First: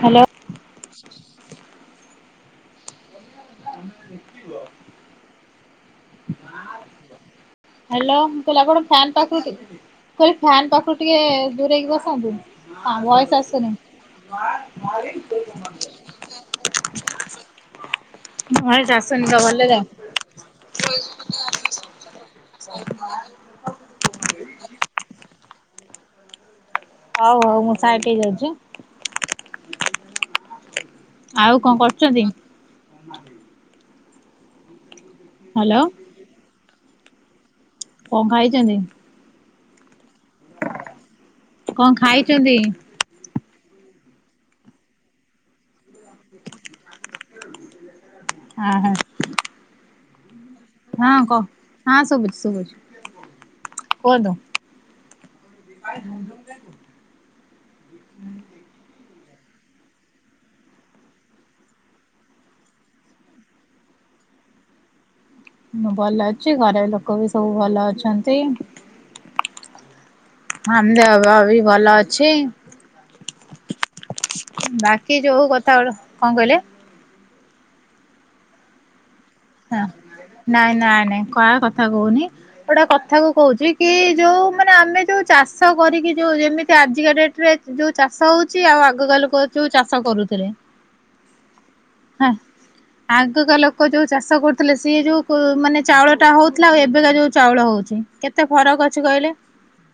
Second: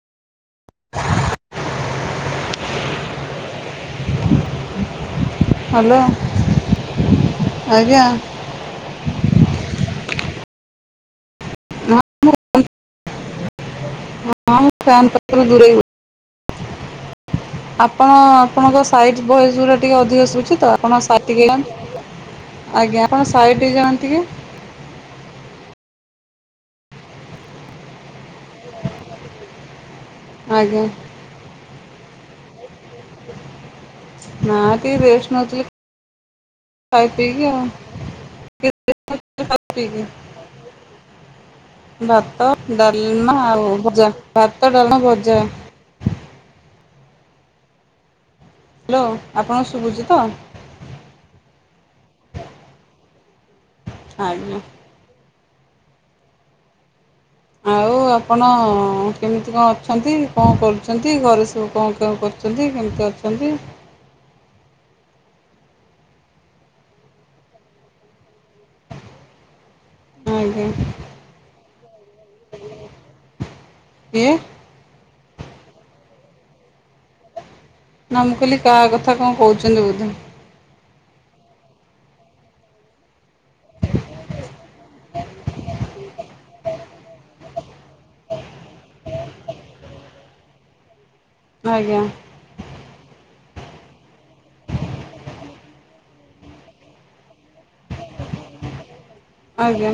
Hello. ଆମ ଦେଖ hello [inaudible] ଆଜ୍ଞା ହ୍ୟାଲୋ ମୁଁ କହିଲି ଆପଣ ଫ୍ୟାନ ପାଖକୁ ଟି କଇଲି ଫ୍ୟାାନ ପାଖରୁ ଟିକେ ଦୂରେଇକି ହଁ ମୁଁ ବସନ୍ତୁ ଭଏସ ଆସୁନି। ମା ହଁ ମୁଁ ଫ୍ୟାନ୍ ମାାର [inaudible] ପାଖରୁ ଦୂରେଇ ହଁ ଆପଣଙ୍କ ସାଇଟ ଭଏସ ଗୁଡା ଟିକେ ଅଧିକ ଶୁବୁଚିତ ଆପଣ ସାଇଟ ହେଇଯାନ୍ତୁ। ଟିକେ [inaudible] ହଉ ହଉ ମୁଁ ସାାଇଟ ହେ ଯାଉଚି। ଆଜ୍ଞା। ଆଉ କଣ କରୁଚନ୍ତି? ନା ଟିକେ ରେଷ୍ଟ ନଉଥିଲି ଖାଇ ପିଇକି ଆଉ। କଣ ଖାଇଛନ୍ତି? ହପପିବି କଣ ଭାତ ଖାଇଛନ୍ତି? ଡାଲମା ଆଉ। ଆଳୁଭଜା, ଭାତ, ଡାଲମା, ଭଜା। ଦେ [inaudible] ହ୍ୟାଲୋ ଆପଣଙ୍କୁ ସୁଭୁଜି ତ? ହଁ କହ ହଁ ଶୁଭୁଚି ଶୁଭୁଚି। ଆଜ୍ଞା। କାଇଁ ଝୁମ୍ ଝୁମ୍ କାଇଁ କରୁଛୁ [inaudible] ଆଉ ଆପଣ ଅଁ ଅଁ ଅଁ କେମିତି କଣ ଅଛନ୍ତି କଣ କରୁଛନ୍ତି ଘରେ ସବୁ କଣ କେ କରୁଛନ୍ତି କେମିତି ଅଛନ୍ତି? [inaudible] ମୁଁ ଭଲ ଅଛି ଘରେ ଲୋକ ବି ସବୁ ଭଲ ଅଛନ୍ତି। ଆଜ୍ଞା ଆହମ୍ଦିଆବା ଭା ବି ଭଲ ଅଛି। କିଏ? କି ଯଉ କଥା ଗୁଡା କଣ କହିଲେ? ନା ମୁ କହିଲି କାହା କଥା କଣ କହୁଛନ୍ତି ବୋଧେ। ନାହିଁ କାହା କଥା କହୁନି ଗୋଟେ କଥା କୁ କହୁଛି କି ଇ ଯୋଉ ମାନେ ଆମେ ଯୋଉ ଚାଷ କରିକି କି ଯୋଉ ଯେମିତି ଆଜିକା ଡେଟରେ ଯୋଉ ଚାଷ ହଉଛି ଆଉ ଆଗକା ଲୋକ ଯୋଉ ଚାଷ କରୁଥିଲେ। ଆଜ୍ଞା। ଅଧିକ ଲୋକ ଯୋଉ ଚା ଚାଷ କରୁଥିଲେ ସିଏ ଯଉ ମାନେ ଚାଉଳ ଟା ହଉଥିଲା ଆଉ ଏବେକା ଯୋଉ ଚାଉଳ ହଉଛି କେତେ ଫରକ ଅ ଆଜ୍ଞା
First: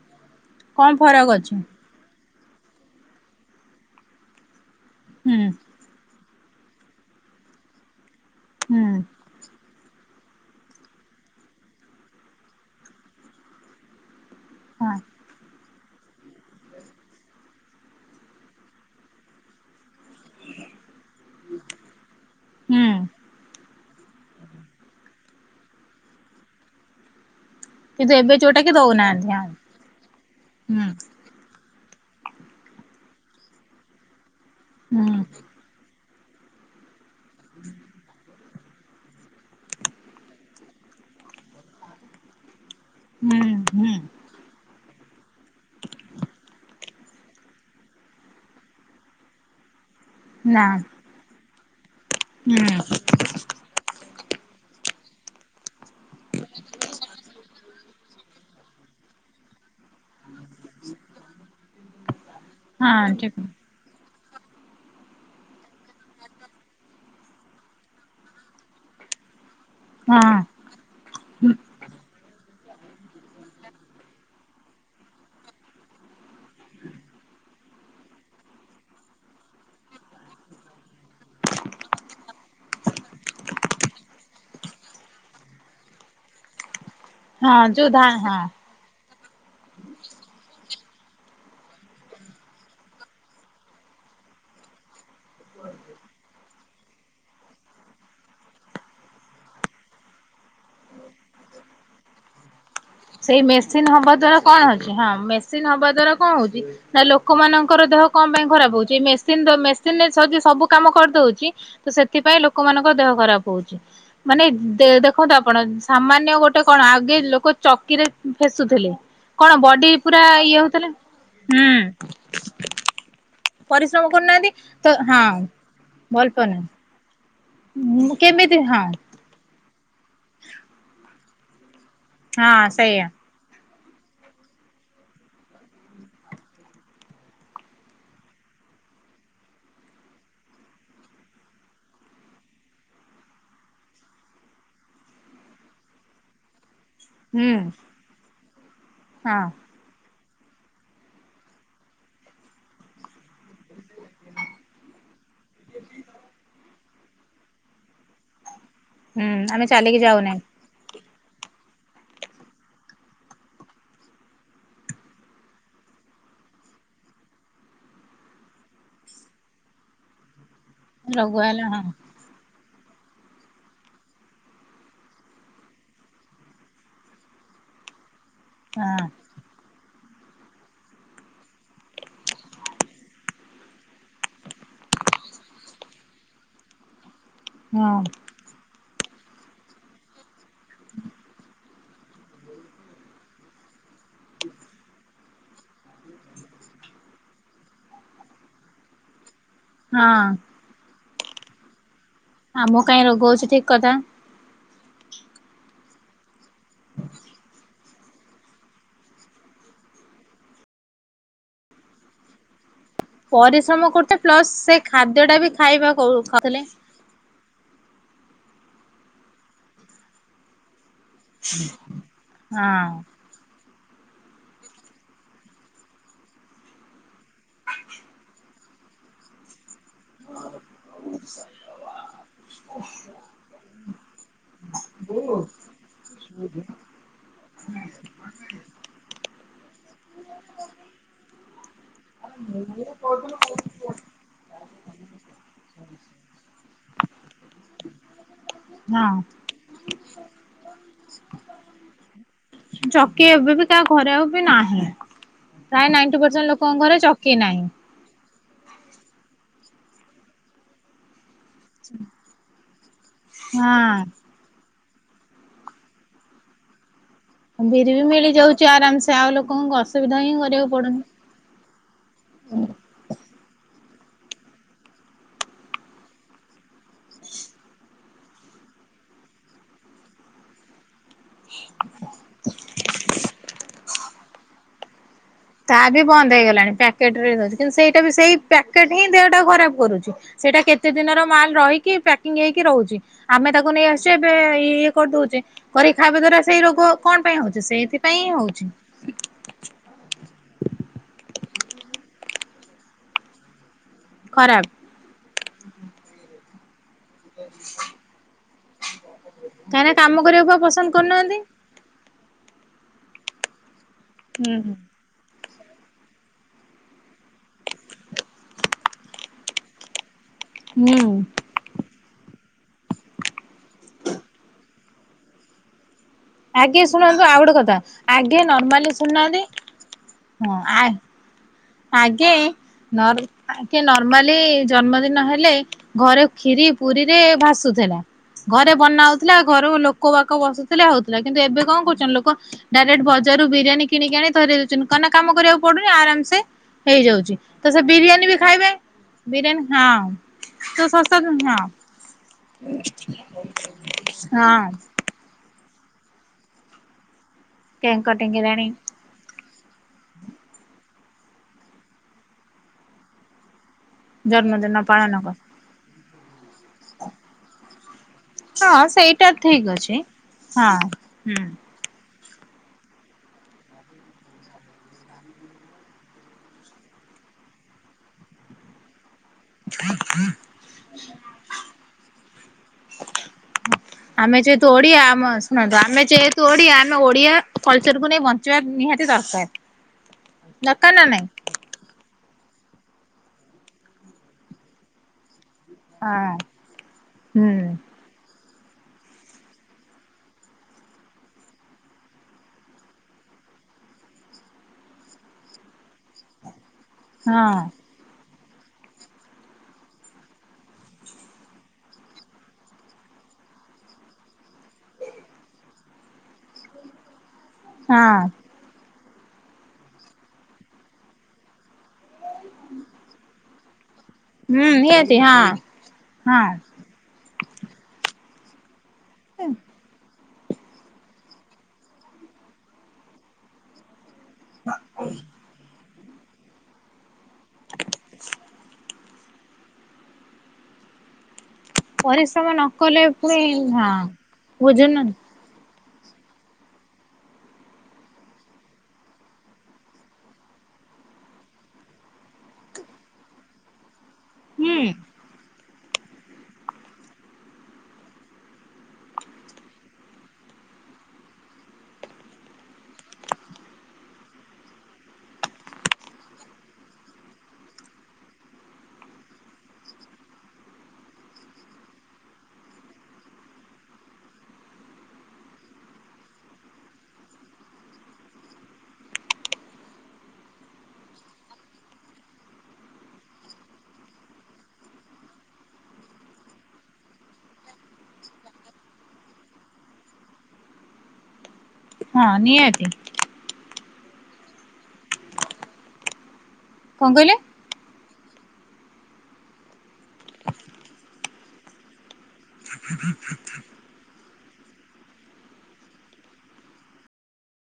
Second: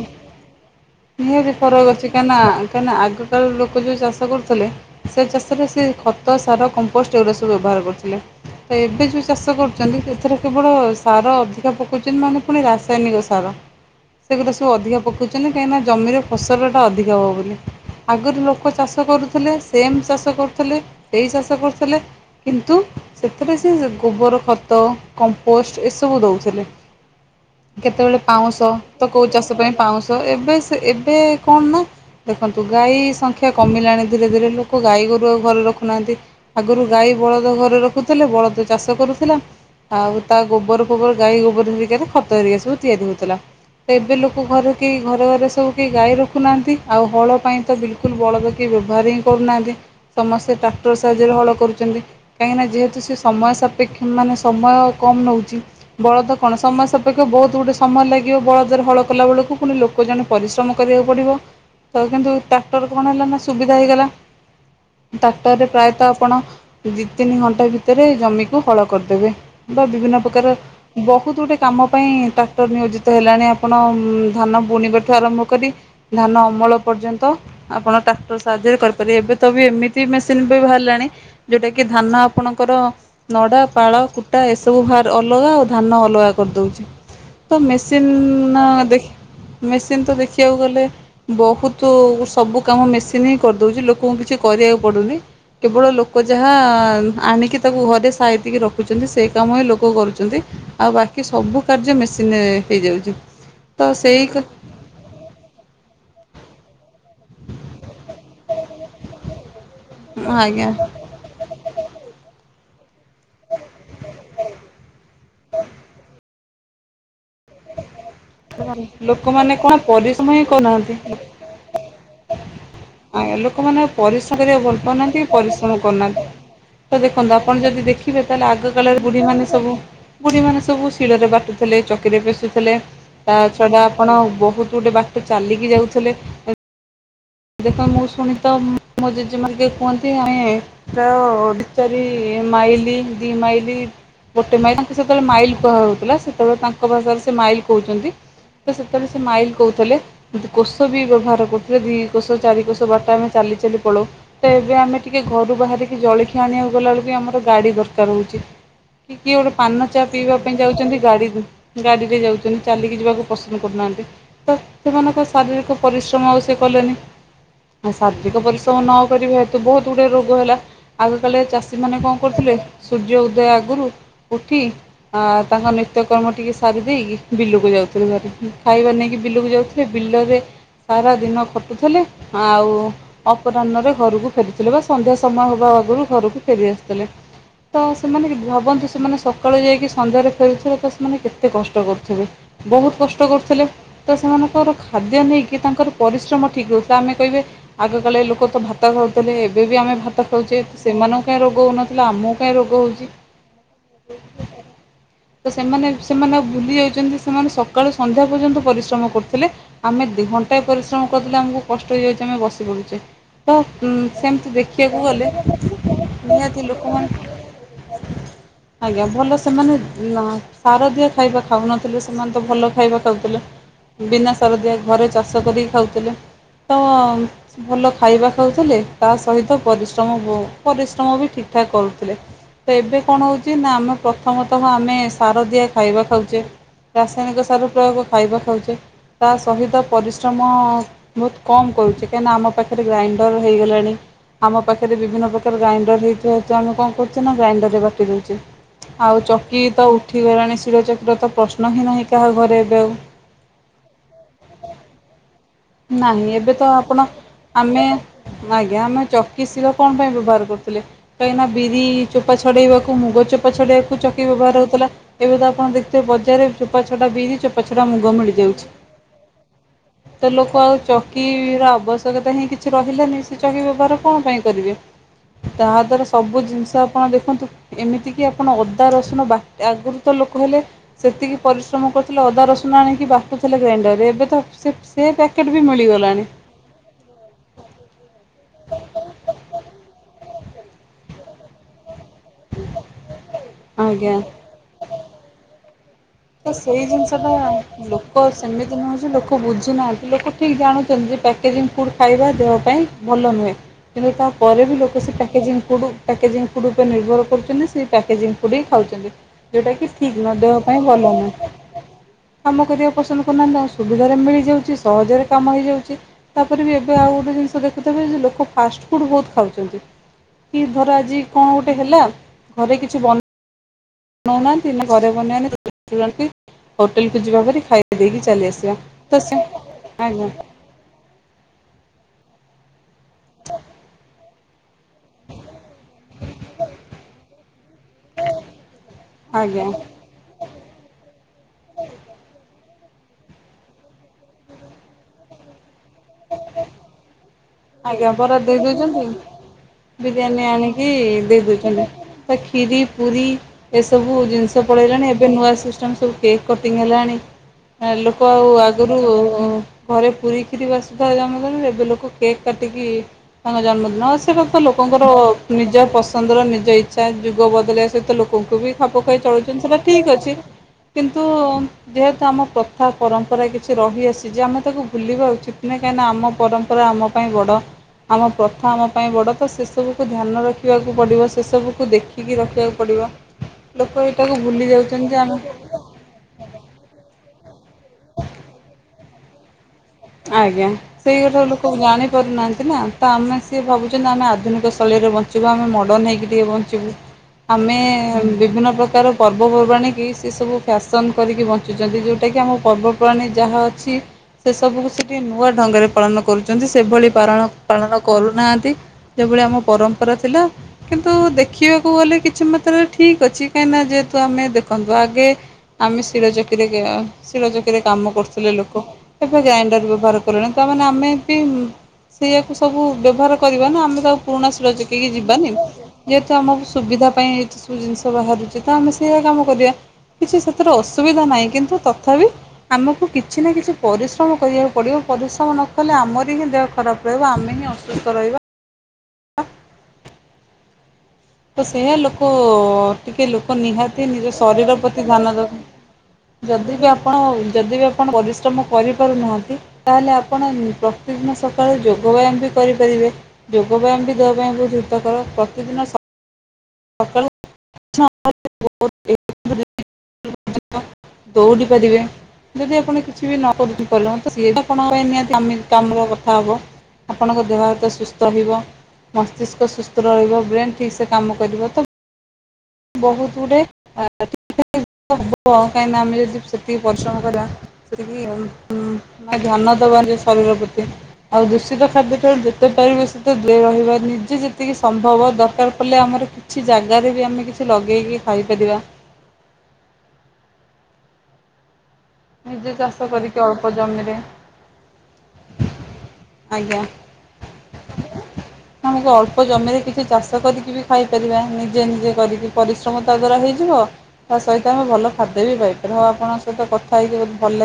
ଫରକ ନିହାତି ଅଛି ଫରକ ଅଛି କାଇଁନା କାଇଁନା ଆଗକାଳ ଲୋ ଲୋକ ଯେଉଁ ଚାଷ କରୁଥିଲେ ସେ ହୁଁ ଚାଷରେ ସେ ଖତ ସାର କମ୍ପୋଷ୍ଟ ଏଗୁଡ଼ା ସବୁ ବ୍ୟବହାର କରୁଥିଲେ। ତ ହୁଁ ଏବେ ଯୋଉ ଚାଷ କରୁ ଚନ୍ତି ସେଥିରେ କେବଳ ସାର ଅଧିକା ପକଉଛନ୍ତି ମାନେ ପୁଣି ରାସାୟନିକ ସାର। ସେଗୁଡ଼ା ସବୁ ହଁ ଅଧିକ ପକଉଛନ୍ତି। କାହିଁକିନା ଜମିର ଫସଲଟା ଅଧିକା ହେବ ବୋଲି ଆଗରୁ ଲୋକ ଚାଷ କରୁଥିଲେ ସେମ୍ ସେ ଚାଷ କରୁଥିଲେ ସେଇ ଚାଷ କରଥିଲେ କିନ୍ତୁ ହୁଁ। ସେଥିରେ ସେ ଗୋବର ଖତ କମ୍ପୋଷ୍ଟ ଏସବୁ ଦଉଥିଲେ। କିନ୍ତୁ କେତେବେଳେ ଏବେ ଯୋଉଟା ପାଉଁଶ କି ତ କୋଉ ଦଉନାହାନ୍ତି ହଁ ଚାଷ ପାଇଁ ପାଉଁଶ ଏବେ ସେ ହୁଁ ଏବେ କଣ ନା। ଦେଖନ୍ତୁ ଗାଈ ସଂଖ୍ୟା କମିଲାଣି ଧୀରେ ଧୀରେ ଲୋକ ଗାଈ ହୁଁ ଗୋରୁ ଆଉ ଘରେ ରଖୁନାହାଁନ୍ତି। ଆଗରୁ ଗାଈ ବଳଦ ଘରେ ରଖୁଥିଲେ ବଳଦ ଚାଷ କରୁଥିଲା। ଆଉ ତା ଗୋବର ଫୋବର ଗାଈ ଗୋବର ହେରିକାରେ ଖତ ହେରିକା ସବୁ ତିଆରି ହଉଥିଲା ହୁଁ ହୁଁ। ତ ଏବେ ଲୋକ ଘରେ କେହି ଘରେ ଘରେ ସବୁ କେହି ଗାଈ ରଖୁନାହାଁନ୍ତି ଆଉ ହଳ ପାଇଁ ତ ବିଲକୁଲ ବଳଦ କିଏ ବ୍ୟବହାର ହିଁ କରୁନାହାଁନ୍ତି। ସମସ୍ତେ ନା ଟ୍ରାକ୍ଟର ସାହାଯ୍ୟରେ ହଳ କରୁଛନ୍ତି, ହୁଁ କାହିଁକିନା ଯେହେତୁ ସେ ସମୟ ସାପେକ୍ଷ ମାନେ ସମୟ କମ୍ ନେଉଛି ବଳଦ କଣ ସମୟ ସପେକ୍ଷ ବହୁତ ଗୁଡେ ସମୟ ଲାଗିବ ବଳଦ ଜାର ହଳ କଲା ବେଳକୁ ପୁଣି ଲୋକ ଜଣେ ପରିଶ୍ରମ କରିବାକୁ ପଡ଼ିବ ତ କିନ୍ତୁ ଟ୍ରାକ୍ଟର କଣ ହେଲା ଠିକ ନା ସୁବିଧା ହେଇଗଲା ହଁ [inaudible] ଟାକ୍ଟରରେ ପ୍ରାୟତଃ ଆପଣ ଦି ତିନି ଘଣ୍ଟା ଭିତରେ ଜମିକୁ ହଳ କରିଦେବେ। ବା ବିଭିନ୍ନ ହଁ। ପ୍ରକାର ବହୁତ ଗୁଟେ କାମ ପାଇଁ ଟ୍ରାକ୍ଟର ନିୟୋଜିତ ହେଲାଣି ଆ ଆପଣ ଅମ ଧାନ ବୁଣିବାଠୁ ଆରମ୍ଭ କରି ଧାନ ଅମଳ ପର୍ଯ୍ୟନ୍ତ ଆପଣ ଟ୍ରାକ୍ଟର ସାଯ୍ୟ ଯେ କରିପାରିବେ ଏବେ ତ ବି ଏମିତି ମେସିନ ବି ବାହାରିଲାଣି ଯୋଉଟା କି ଧାନ ଆପଣଙ୍କର ନଡା ପାଳ କୁଟା ଏସବୁ ଭାର ଅଲଗା ଆଉ ଧାନ ଅଲଗା କରିଦଉଛି। ହଁ ଯୁଦ ହା ହଁ ଦେଖ ମେସିନ ତ ଦେଖିବାକୁ ଗଲେ ବହୁତୁ ସବୁ କାମ ମେସିନ ହିଁ କରିଦଉଛି ଲୋକଙ୍କୁ କିଛି କ କରିବାକୁ ପଡୁନି କେବଳ ଲୋକ ଯାହା ଯା ଆଁ ଆଣିକି ତାକୁ ଘରେ ସାଇତି କି ରଖୁଛନ୍ତି ସେ କାମ ହିଁ ଲୋକ କରୁଛନ୍ତି ଆଉ ବାକି ସ ସବୁ କାର୍ଯ୍ୟ ମେସିନ୍ ରେ ଏଏ ହେଇଯାଉଛି। ସେଇ ମେସିନ ତ ହବା ସେଇ ଦ୍ଵାରା କଣ ହଉଛି ହଁ ମେସିନ ହବା ଦ୍ଵାରା କଣ ହଉଛି। ନା ଲୋକମାନଙ୍କର ଦେହ କଣ ପାଇଁ ଖରାପ ହଉଛି। ମେସିନ ରେ ଆଜ୍ଞା ସବୁ କାମ କରିଦଉଛି। ତ ସେଥିପାଇଁ ଲୋକ। ଲୋକ ମଙ୍କ ଦେହ ଖରାପ ହଉଛି। ମାନେ ଦେଖନ୍ତୁ ଆପଣ ସାମାନ୍ୟ ଗୋଟେ କଣ ଆଗେ ଲୋକ। ଚକିରେ ଫେସୁଥିଲେ ଲୋକମାନେ କଣ ବଡି ପୁରା ପରିଶ୍ରମ ହିଁ ଇଏ ହଉଥିଲା। କରୁନାହାନ୍ତି ହୁଁ। ଆଜ୍ଞା। ଲୋକମାନେ ଆଉ ପରିଶ୍ରମ କରୁନାହାନ୍ତି କରିବାକୁ ଭଲ ତ ପାଉନାହାନ୍ତି କି ହଁ ପରିଶ୍ରମ କରୁନାହାନ୍ତି ଭଲ ପାଉନା ତ ଦେଖ। ଦେଖନ୍ତୁ ଆପଣ ଯଦି ଦେଖିବେ ତାହେଲେ କେମିତି ଆଗ ହଁ କଳରେ ବୁଢୀ ମାନେ ସବୁ, ବୁଢୀ ମାନେ ସବୁ ଶିଳରେ ବା ଟଥିଲେ ଚକିରେ ହଁ ପେଶୁଥିଲେ ସେଇଆ ତା ସେଟା ଆପଣ ବହୁତ ଗୋଟେ ବାଟ ଚାଲିକି ଯାଉଥିଲେ। ଦେଖ ମୁଁ ଶୁଣି ତ ମୋ ଜେଜେମା ହେରୀକା କୁହନ୍ତି ଆମେ। [inaudible] ମାଇଲି ଦି ମାଇଲି ଗୋଟେ ମାଇଲି ତା ସେତେବେଳେ ମାଇଲି କହା ହଉଥିଲା ସେତେବେଳେ ତା ତାଙ୍କ ଭାଷାରେ ସେ ହୁଁ ମାଇଲ କହୁଚନ୍ତି। ତ ସେତେବେଳେ ସେ ହଁ ମାଇଲ କହୁଥିଲେ। କୋଷ ବି ବ୍ୟବହାର କରୁଥିଲେ ଦି କୋଷ ଚାରି କୋଷ ବାଟ ଆମେ ଚାଲି ଚାଲି ପଳଉ। ତ ଏବେ ଆମେ ଟିକେ ଘରୁ ବାହାରିକି ଜଳଖିଆ ଆଣିବାକୁ ଗଲାବେଳକୁ କି ଆମର ଗାଡି ଦରକାର ହଉଛି କି ହୁଁ କିଏ ଗୋଟେ ଆମେ ପାନ ଚାଲିକି ଚା ପିଇବା ଯାଉନାହିଁ ପାଇଁ ଯାଉଛନ୍ତି ଗାଡିରେ ଯାଉଛନ୍ତି ଚାଲିକି ଯିବାକୁ ପସନ୍ଦ କରୁନାହାନ୍ତି। ତ ସେମାନଙ୍କ ଶାରୀରିର ପରି ପରିଶ୍ରମ ଆଉ ସେ କଲେନି ଆ ଶାରୀରିକ ପରିଶ୍ରମ ନ କରିବା ହେତୁ ବହୁତ ଗୁଡ଼ିଏ ରୋଗ ହେଲା। ଆଗ ରୋଗ କାଳିଆ ହେଲା ଚାଷୀ ହଁ ମାନେ କଣ କରୁଥିଲେ ସୂର୍ଯ୍ୟ ଉଦୟ ଆଗରୁ ଉଠି ତାଙ୍କ ନିତ୍ୟକର୍ମ ଟିକେ ସାରି ଦେଇେକି ବିଲକୁ ଯାଉ ଯାଉଥିଲେ ଖାଇବା ହଁ ନେଇକି ବିଲକୁ ଯାଉଥିଲେ, ବିଲରେ ସାରା ଦିନ ଖଟୁଥିଲେ। ଆଉ ଅପରାହ୍ନରେ ଘରକୁ ଫେରିଥିଲେ ବା ସନ୍ଧ୍ୟା ସମୟ ହେବା ଆଗରୁ ଘରକୁ ଫେରି ଆସୁଥିଲେ। ତ ହଁ ସେମାନେ ଭାବନ୍ତୁ ସେମାନେ ସକାଳୁ ଯାଇକି ସନ୍ଧ୍ୟାରେ ଫେରୁଥିଲେ ତ ସେମାନେ କେତେ କଷ୍ଟ କରୁଥିବେ। ବହୁତ କଷ୍ଟ କରୁଥିଲେ। ତ ସେମାନଙ୍କର ଖାଦ୍ୟ ନେଇକି ତାଙ୍କର ପରିଶ୍ରମ ଠିକ୍ ହଉଚି ଆମେ କହିବେ ଆଗକଳେ ଲୋକ ତ ଭାତ ଖାଉଥିଲେ ଏବେ ବି ଆମେ ଭାତ ହଁ ଖାଉଛେ। ସେମାନଙ୍କୁ କାଇଁ ରୋଗ ହଉନ ତ ଆମକୁ କାଇଁ ରୋଗ ଆମକୁ କାହିଁ ହଉଛି ରୋଗ ଠିକ କଥା। ତ ସେମାନେ ସେମାନେ ଆଉ ଭୁଲି ଯାଉଛନ୍ତି ସେମାନେ ସ ସକାଳୁ ସନ୍ଧ୍ୟା ପର୍ଯ୍ୟନ୍ତ ପରିଶ୍ରମ କରୁଥିଲେ। ଆମେ ଦି ଘଣ୍ଟାଏ ପରିଶ୍ରମ କରିଲେ ଆମକୁ କଷ୍ଟ ହେଇଯାଉଛି ଆମେ ବସି ତ ପରିଶ୍ରମ କରୁଥିଲେ ସେମିତି ପ୍ଲସ ସେ ଦେଖିବାକୁ ଖାଦ୍ୟ ଗଲେ ଟା ବି ଖାଇବା ଖାଉଥିଲେ ନିହାତି ଲୋକମାନେ ଆଜ୍ଞା। ଭଲ ସେମାନେ ଶାରଦିଆ ଖାଇବା ଖାଉନଥିଲେ, ସେମାନେ ତ ଭଲ ହଁ। ଖାଇବା ଖାଉଥିଲେ। ବିନା ସାରଦିଆ ଘରେ ଚାଷ କରିକି ଖାଉଥିଲେ। ତ ଭଲ ଖାଇବା ଖାଉଥିଲେ। ତା ସହିତ ପରିଶ୍ରମ ବୋ ପରିଶ୍ରମ ବି ଠିକ୍ ଠାକ୍ କରୁଥିଲେ। ତ ଏବେ କଣ ହୋଉଚି ନା ଆମେ ପ୍ରଥମତଃ ଆମେ ସାର ଦିଆ ଖାଇବା ଖାଉଚେ। ରାସାୟନିକ ସାର ପ୍ରୟୋଗ ଖାଇବା ଖାଉଚେ ତା ସହିତ ପରିଶ୍ରମ ବୋହୁତ କମ୍ କରୁଚି କାହିଁକିନା ଆମ ପାଖରେ ଗ୍ରାଇଣ୍ଡର ହେଇଗଲାଣି। ଆମ ପାଖରେ ବିଭିନ୍ନ ପ୍ରକାର ଗ୍ରାଇଣ୍ଡର ହେଇଥିବା ହେତୁ ଆମେ କଣ କରୁଚେ ନା ଗ୍ରାଇଣ୍ଡରରେ ବାଟି ଦୋଉଚେ। ହଁ ଆଉ ଚକି ତ ଉଠିଗଲାଣି ଶିଳ ଚକିର ତ ପ୍ରଶ୍ନ ହିଁ ନାହିଁ କାହା ଘରେ ଏବେ ଆଉ। ଚକି ଏବେ ବି କାହା ଘରେ ଆଉ ବି ନାହିଁ। ପ୍ରାୟ ନାଇଣ୍ଟି ନାହିଁ ପରସେଣ୍ଟ ଏବେ ତ ଲୋକଙ୍କ ଘରେ ଆପଣ ଚକି ନାହିଁ। ଆମେ ଆଜ୍ଞା ଆମେ ଚ କି ଶିଳ କଣ ପାଇଁ ବ୍ୟବହାର କରୁଥିଲେ। କାହିଁକିନା ବିରି ଚୋପା ଛଡେଇବାକୁ ମୁଗ ଚୋପା ଛଡେଇଆକୁ ଚକି ହଁ ବ୍ୟବହାର ହୋଉଥିଲା। ଏବେ ତ ଆପଣ ଦେଖୁଥିବେ ବଜାର ରେ ଚୋପା ଛଡା ବିରି ଚୋପଛଡ଼ା ବିରି ବି ମୁଗ ମିଳିଯାଉଛି ମିଳିଯାଉଚି। ଆରାମସେ ଆଉ ଲୋକଙ୍କୁ ଅସୁବିଧା ତ ହିଁ ଲୋକ କରିବାକୁ ଆଉ ପଡୁନି। ଚକିର ଆବଶ୍ୟକତା ହିଁ କିଛି ରହିଲାନି ସେ ଚକି ବ୍ୟବହାର କଣ ପାଇଁ କରିବେ। ତାହା ଦ୍ୱାରା ସବୁ ଜିନିଷ ଆପଣ ଦେଖନ୍ତୁ ଏମିତି କିି ଆପଣ ଅଦା, ରସୁଣ ବା ଆଗରୁ ତ ଲୋକ ହେଲେ ସେତିକି ପରିଶ୍ରମ କରୁଥିଲେ ଅଦା, ରସୁଣ ଆଣିକି ବାଟୁଥିଲେ ଗ୍ରାଇଣ୍ଡରରେ ଏବେ ତ ସିଏ ସିଏ ତା ବି ବନ୍ଦ ହେଇଗଲାଣି। ପ୍ୟାକେଟ୍ ରେ ଦୋଉଚି କିନ୍ତୁ ସେଇଟା ବି ସେଇ ପ୍ୟାକେଟ ହିଁ ଦେହଟା ଖରାପ କରୁଚି। ସେଇଟା କେତେ ଦିନର ମାଲ ରହିକି ପ୍ୟାକିଂ ହେଇକି ରହୁଛି। ଆମେ ତାକୁ ନେଇ ଆସୁଛେ ଆଜ୍ଞା। ଏବେ ଇଏ କରିଦଉଛେ। କରିକି ଖାଇବା ଦ୍ଵାରା ତ ରୋଗ ସେଇ ଜିନିଷ କଣ ଟା ପାଇଁ ହଉଛି ସେଇଥିପାଇଁ ଲୋକ ହିଁ ହଉଛି ସେମିତି ନୁହଁ ଯେ ଲୋକ ବୁଝୁ ନାହାନ୍ତି। ଲୋକ ଠିକ୍ ଜାଣୁଛନ୍ତି ଯେ ପ୍ୟାକେଜିଂ ଫୁଡ୍ ଖାଇବା ଦେହ ପାଇଁ ଭଲ ନୁହେଁ। କିନ୍ତୁ ଖରାପ ତାପରେ ବି ଲୋକ ସେ ପ୍ୟାକେଜିଂ ଫୁଡ୍‌ ପ୍ୟାକେଜିଂ ଫୁଡ୍‌ ଉପରେ ନିର୍ଭର କରୁଛନ୍ତି। ସେ ପ୍ୟାକେଜିଂ କୁ ବି ଖାଉଛନ୍ତି। ଯେଉଁଟାକି କାଇଁନା ଠିକ୍ କାମ ନୁହଁ ଦେହ କରିଆକୁ ଆଉ ପାଇଁ ପସନ୍ଦ ଭଲ ନୁହେଁ। କରୁନାହାନ୍ତି। କାମ କରିବାକୁ ପସନ୍ଦ କରୁନାହାନ୍ତି। ଆଉ ସୁବିଧାରେ ହୁଁ ହୁଁ। ମିଳିଯାଉଛି। ସହଜରେ କାମ ହେହିଯାଉଚି ତାପରେ ବି ଏବେ ଆଉ ଗୋଟେ ଜିନିଷ ଦେଖୁଥବେ ଯେ ଲୋକ ଫାଷ୍ଟ ଫୁଡ୍ ବୋହୁତ ଖାଉଚନ୍ତି। କି ଧର ହୁଁ ଆଜି କଣ ଗୋଟେ ହେଲା ଘରେ କିଛି ବ ନୋଉ ନାହାନ୍ତି [unintelligible] ଘରେ ବନେଇବା ନାହିଁ। ଆଜ୍ଞା ଶୁଣନ୍ତୁ ଆଉ ଗୋଟେ କଥା ଦେଇକି ଆଜ୍ଞା ଚାଲି ଆସିବା ନର୍ମାଲି ତ ସେ ଶୁଣୁନାହାନ୍ତି ଆଜ୍ଞା ହଁ ଆ ଆଗେ ନର୍ମାଲି ଆ ଆଗେ ନର୍ମାଲି ଜନ୍ମଦିନ ହେଲେ ଘରେ କ୍ଷୀରି ପୁରୀରେ ଭାସୁ ଥିଲା ଘରେ ବନା ହୋଉଥିଲା ଆଜ୍ଞା ଘରୁ ଲୋକ ବାକ ବସୁଥିଲେ ହୋଉଥିଲା କିନ୍ତୁ ଏବେ କଣ କରୁଚନ୍ତି ଲୋକ ଡାଇରେକ୍ଟ ବଜାରରୁ ବିରିୟାନୀ କିଣିକି ଆଣିକି ଧରେଇ ଦୋଉଚନ୍ତି କଣନା କାମ କରିବାକୁ ପଡୁନି ଆରାମସେ ହେଇଯାଉଚି। ତ ସେ ଆଜ୍ଞା ବିରିୟାନୀ ବି ବରା ଦେଇ ଖାଇବେ ଦଉଛନ୍ତି। ବିରିୟାନୀ ହଁ ତ ସସ୍ତା ସୁନ୍ଦର ହଁ। ଖିରି ପୁରୀ ଏସବୁ ଜିନିଷ ହଁ ପଳେଇଲାଣି ଏବେ ନୂଆ ସ ବୁ ସିଷ୍ଟମ୍ ସବୁ କେକ୍ କଟିଙ୍ଗ ହେଲାଣି ଟେଙ୍କ ଲୋକ ଆଉ ଟେଙ୍କିରାଣୀ ଆଗରୁ ଘରେ ପୁରୀ କ୍ଷୀରି ଭାସୁଥାଏ ଜନ୍ମଦିନରେ ଏବେ ଲୋକ କେକ୍ କାଟିକି ତାଙ୍କ ଜନ୍ମଦି ନ ଆସିବ ତ ଜନ୍ମଦିନ ଲୋକଙ୍କର ପାଳନ ନିଜ ପସନ୍ଦର ନିଜ ଇଚ୍ଛା ଯୁଗ ବଦଳି ଆସି ଲୋକଙ୍କୁ ବି କର ହଁ ଖାପ ଖାଇ ସେଇଟା ଚଳୁଚନ୍ତି ଠିକ ସେଟା ଠିକ୍ ଅଛି ହଁ କିନ୍ତୁ ହୁଁ। ଯେହେ ତୁ ଆମ ପ୍ରଥା ପରମ୍ପରା କିଛି ରହିଆସିଚି ଆମେ ତାକୁ ଭୁଲିବା ଉଚିତ୍ ନାହିଁ କାହିଁକିନା ଆମ ପରମ୍ପରା ଆମ ପାଇଁ ବଡ଼ ଆମ ପ୍ରଥା ଆମ ପାଇଁ ବଡ ତ ସେସବୁକୁ ଧ୍ୟାନ ରଖିବାକୁ ପଡିବ ସେସବୁକୁ ଦେଖିକି ରଖିବାକୁ ପଡିବ। ଆମେ ଯେହେତୁ ଓଡିଆ ଆମ ଶୁଣନ୍ତୁ ଆମେ ଯେହେତୁ ଓଡିଆ ଆମେ ଓଡିଆ କଲଚର୍ କୁ ନେଇ ବଞ୍ଚିବା ନିହାତି ଦରକାର। ଆଜ୍ଞା ଦରକାର ନା ସେଇ ନାଇଁ କଥା ଲୋକ ଜାଣି ପାରୁନାହାନ୍ତି। ନା ତ ଆମେ ସିଏ ଭାବୁଚନ୍ତି ଆମେ ଆଧୁନିକ ଶୈଳୀରେ ବ ଞ୍ଚିବା ଆମେ ମଡର୍ଣ୍ଣ ହେଇକି ହଁ ଟିକେ ବଞ୍ଚିବୁ ହୁଁ ଆମେ ବିଭିନ୍ନ ପ୍ରକାର ପର୍ବପର୍ବାଣ କି ସେ ସବୁ ଫ୍ୟାସନ୍ କରିକି ବଞ୍ଚୁଚନ୍ତି ଯେଉଟାକି ଆମ ପର୍ବପର୍ବାଣି ଯାହା ଅଛି ସେସବୁକୁ ସେ ଠିକିଏ ନୂଆ ଢଙ୍ଗରେ ପାଳନ କରୁଚନ୍ତି ସେଭଳି ପାରଣ ହଁ ପାଳନ କରୁ ନାହାନ୍ତି ସେ ଭଳି ଆମ ପରମ୍ପରା ଥିଲା କିନ୍ତୁ ଦେଖିବାକୁ ଗଲେ କିଛି ମାତ୍ରାରେ ଠିକ୍ ଅ ଛି କାହିଁକିନା ଯେହେତୁ ଆମେ ଦେଖନ୍ତୁ ଆଗେ ଆମେ ସ୍ଥିର ଚାକିର [unintelligible] ଶୀଳ ଚକିରେ କାମ ହଁ। କରୁଥିଲେ ଲୋକ। ଏବେ ଗ୍ରାଇଣ୍ଡର ବ୍ୟବହାର କଲେଣି ତାମାନେ ଆମେ ବି ସେଇଆକୁ ସବୁ ବ୍ୟବହାର କରିବା ନା। ଆମେ ତ ପୁରୁଣା ହୁଁ ଶୀଳ ଚକି କି ନିହାତି ହଁ ଯିବାନି। ଯେହେତୁ ହଁ ଆମକୁ ସୁବିଧା ପାଇଁ ଏତେ ସବୁ ଜିନିଷ ବାହାରୁଛି। ତ ଆମେ ଫ୍ରି ରେ କାମ କରିବା। କିଛି ସେଥିରୁ ଅସୁବିଧା ନାହିଁ। କିନ୍ତୁ ତଥାପି ଆମକୁ କିଛି ନା କିଛି ପରିଶ୍ରମ କରିବାକୁ ପଡ଼ିବ। ପରିଶ୍ରମ ନ କଲେ ଆମରି ହିଁ ଦେହ ଖରାପ ରହିବ। ଆମେ ହିଁ ଅସୁସ୍ଥ ରହିବା। ଆଃ। ତ ସେୟା ଲୋକ ପରିଶ୍ରମ ନ କଲେ ଟିକେ ପୁଣି ଲୋକ ହଁ ନିହାତି ନିଜ ଶରୀର ବୁଝୁନ ପ୍ରତି ଧ୍ୟାନ ଦ ଯଦି ବି ଆପଣ ଯଦି ବି ଆପଣ ପରିଶ୍ରମ କରିପାରୁନାହାନ୍ତି, ତାହେଲେ ଆପଣ ଉମ ପ୍ର ପ୍ରତିଦିନ ସକାଳେ ଯୋଗ ବ୍ୟାୟାମ ବି କରିପାରିବେ। ଯୋଗ ବ୍ୟାୟାମ ବି ଦେହ ପାଇଁ ହୁଁ ବହୁତ ହିତକର। ପ୍ରତିଦିନ ସକାଳୁ [unintelligible] ଦଉଡି ପାରିବେ। ଯଦି ଆପଣ କିଛି ବି ନ କରୁଛି [unintelligible] ପାରିଲ। ତ ସିଏ ବି ଆପଣଙ୍କ ପାଇଁ ନିହାତି [unintelligible] କାମର କଥା ହବ। ଆପଣଙ୍କ ଦେହ ହାତ ସୁସ୍ଥ ରହିବ ମସ୍ତିଷ୍କ ସୁସ୍ଥ ରହିବ ବ୍ରେନ୍। ଠିକ ସେ କାମ କରିବ ତ? ବହୁତ ଗୁଡେଇ [unintelligible] କ କାହିଁକି ନା ଆମେ ଯଦି ସେତିକି ପରିଶ୍ରମ କରିବା ସେତିକି ଉଁ ଉଁ ଧ୍ୟାନ ଦେବା ନିଜ ଶରିରକୁ ଶରିର ପ୍ରତି ଆଉ ଦୂଷିତ ଖାଦ୍ୟ ଠାରୁ ଯେତେ ପାରିବେ ସେତେ ଦୂରେଇ ରହିବା ନିଜେ ଯେତିକି ସମ୍ଭବ ଦରକାର ପ‌ଇଲେ ଆମର କିଛି ଜାଗାରେ ବି ଆମେ କି ଛି ଲଗେଇକି ଖାଇପାରିବା। ହଁ ନିଜେ ନିହାତି ଚାଷ କରିକି ଅଳ୍ପ ଜମିରେ ଆଜ୍ଞା। କଣ କହିଲେ? [inaudible] ଆମେ ଅଳ୍ପ ଜମିରେ କିଛି ଚାଷ କରିକି ବି ଖାଇପାରିବା ନିଜେ ନିଜେ କରିକି ପରିଶ୍ରମ ତା ଦ୍ଵାରା ହେଇଯିବ। ତା ସହିତ ଆମେ ଭଲ ଖାଦ୍ୟ ବି ପାଇପାର ହଉ ଆପଣଙ୍କ ସହିତ କଥା ହେଇକି ଭଲ ଲ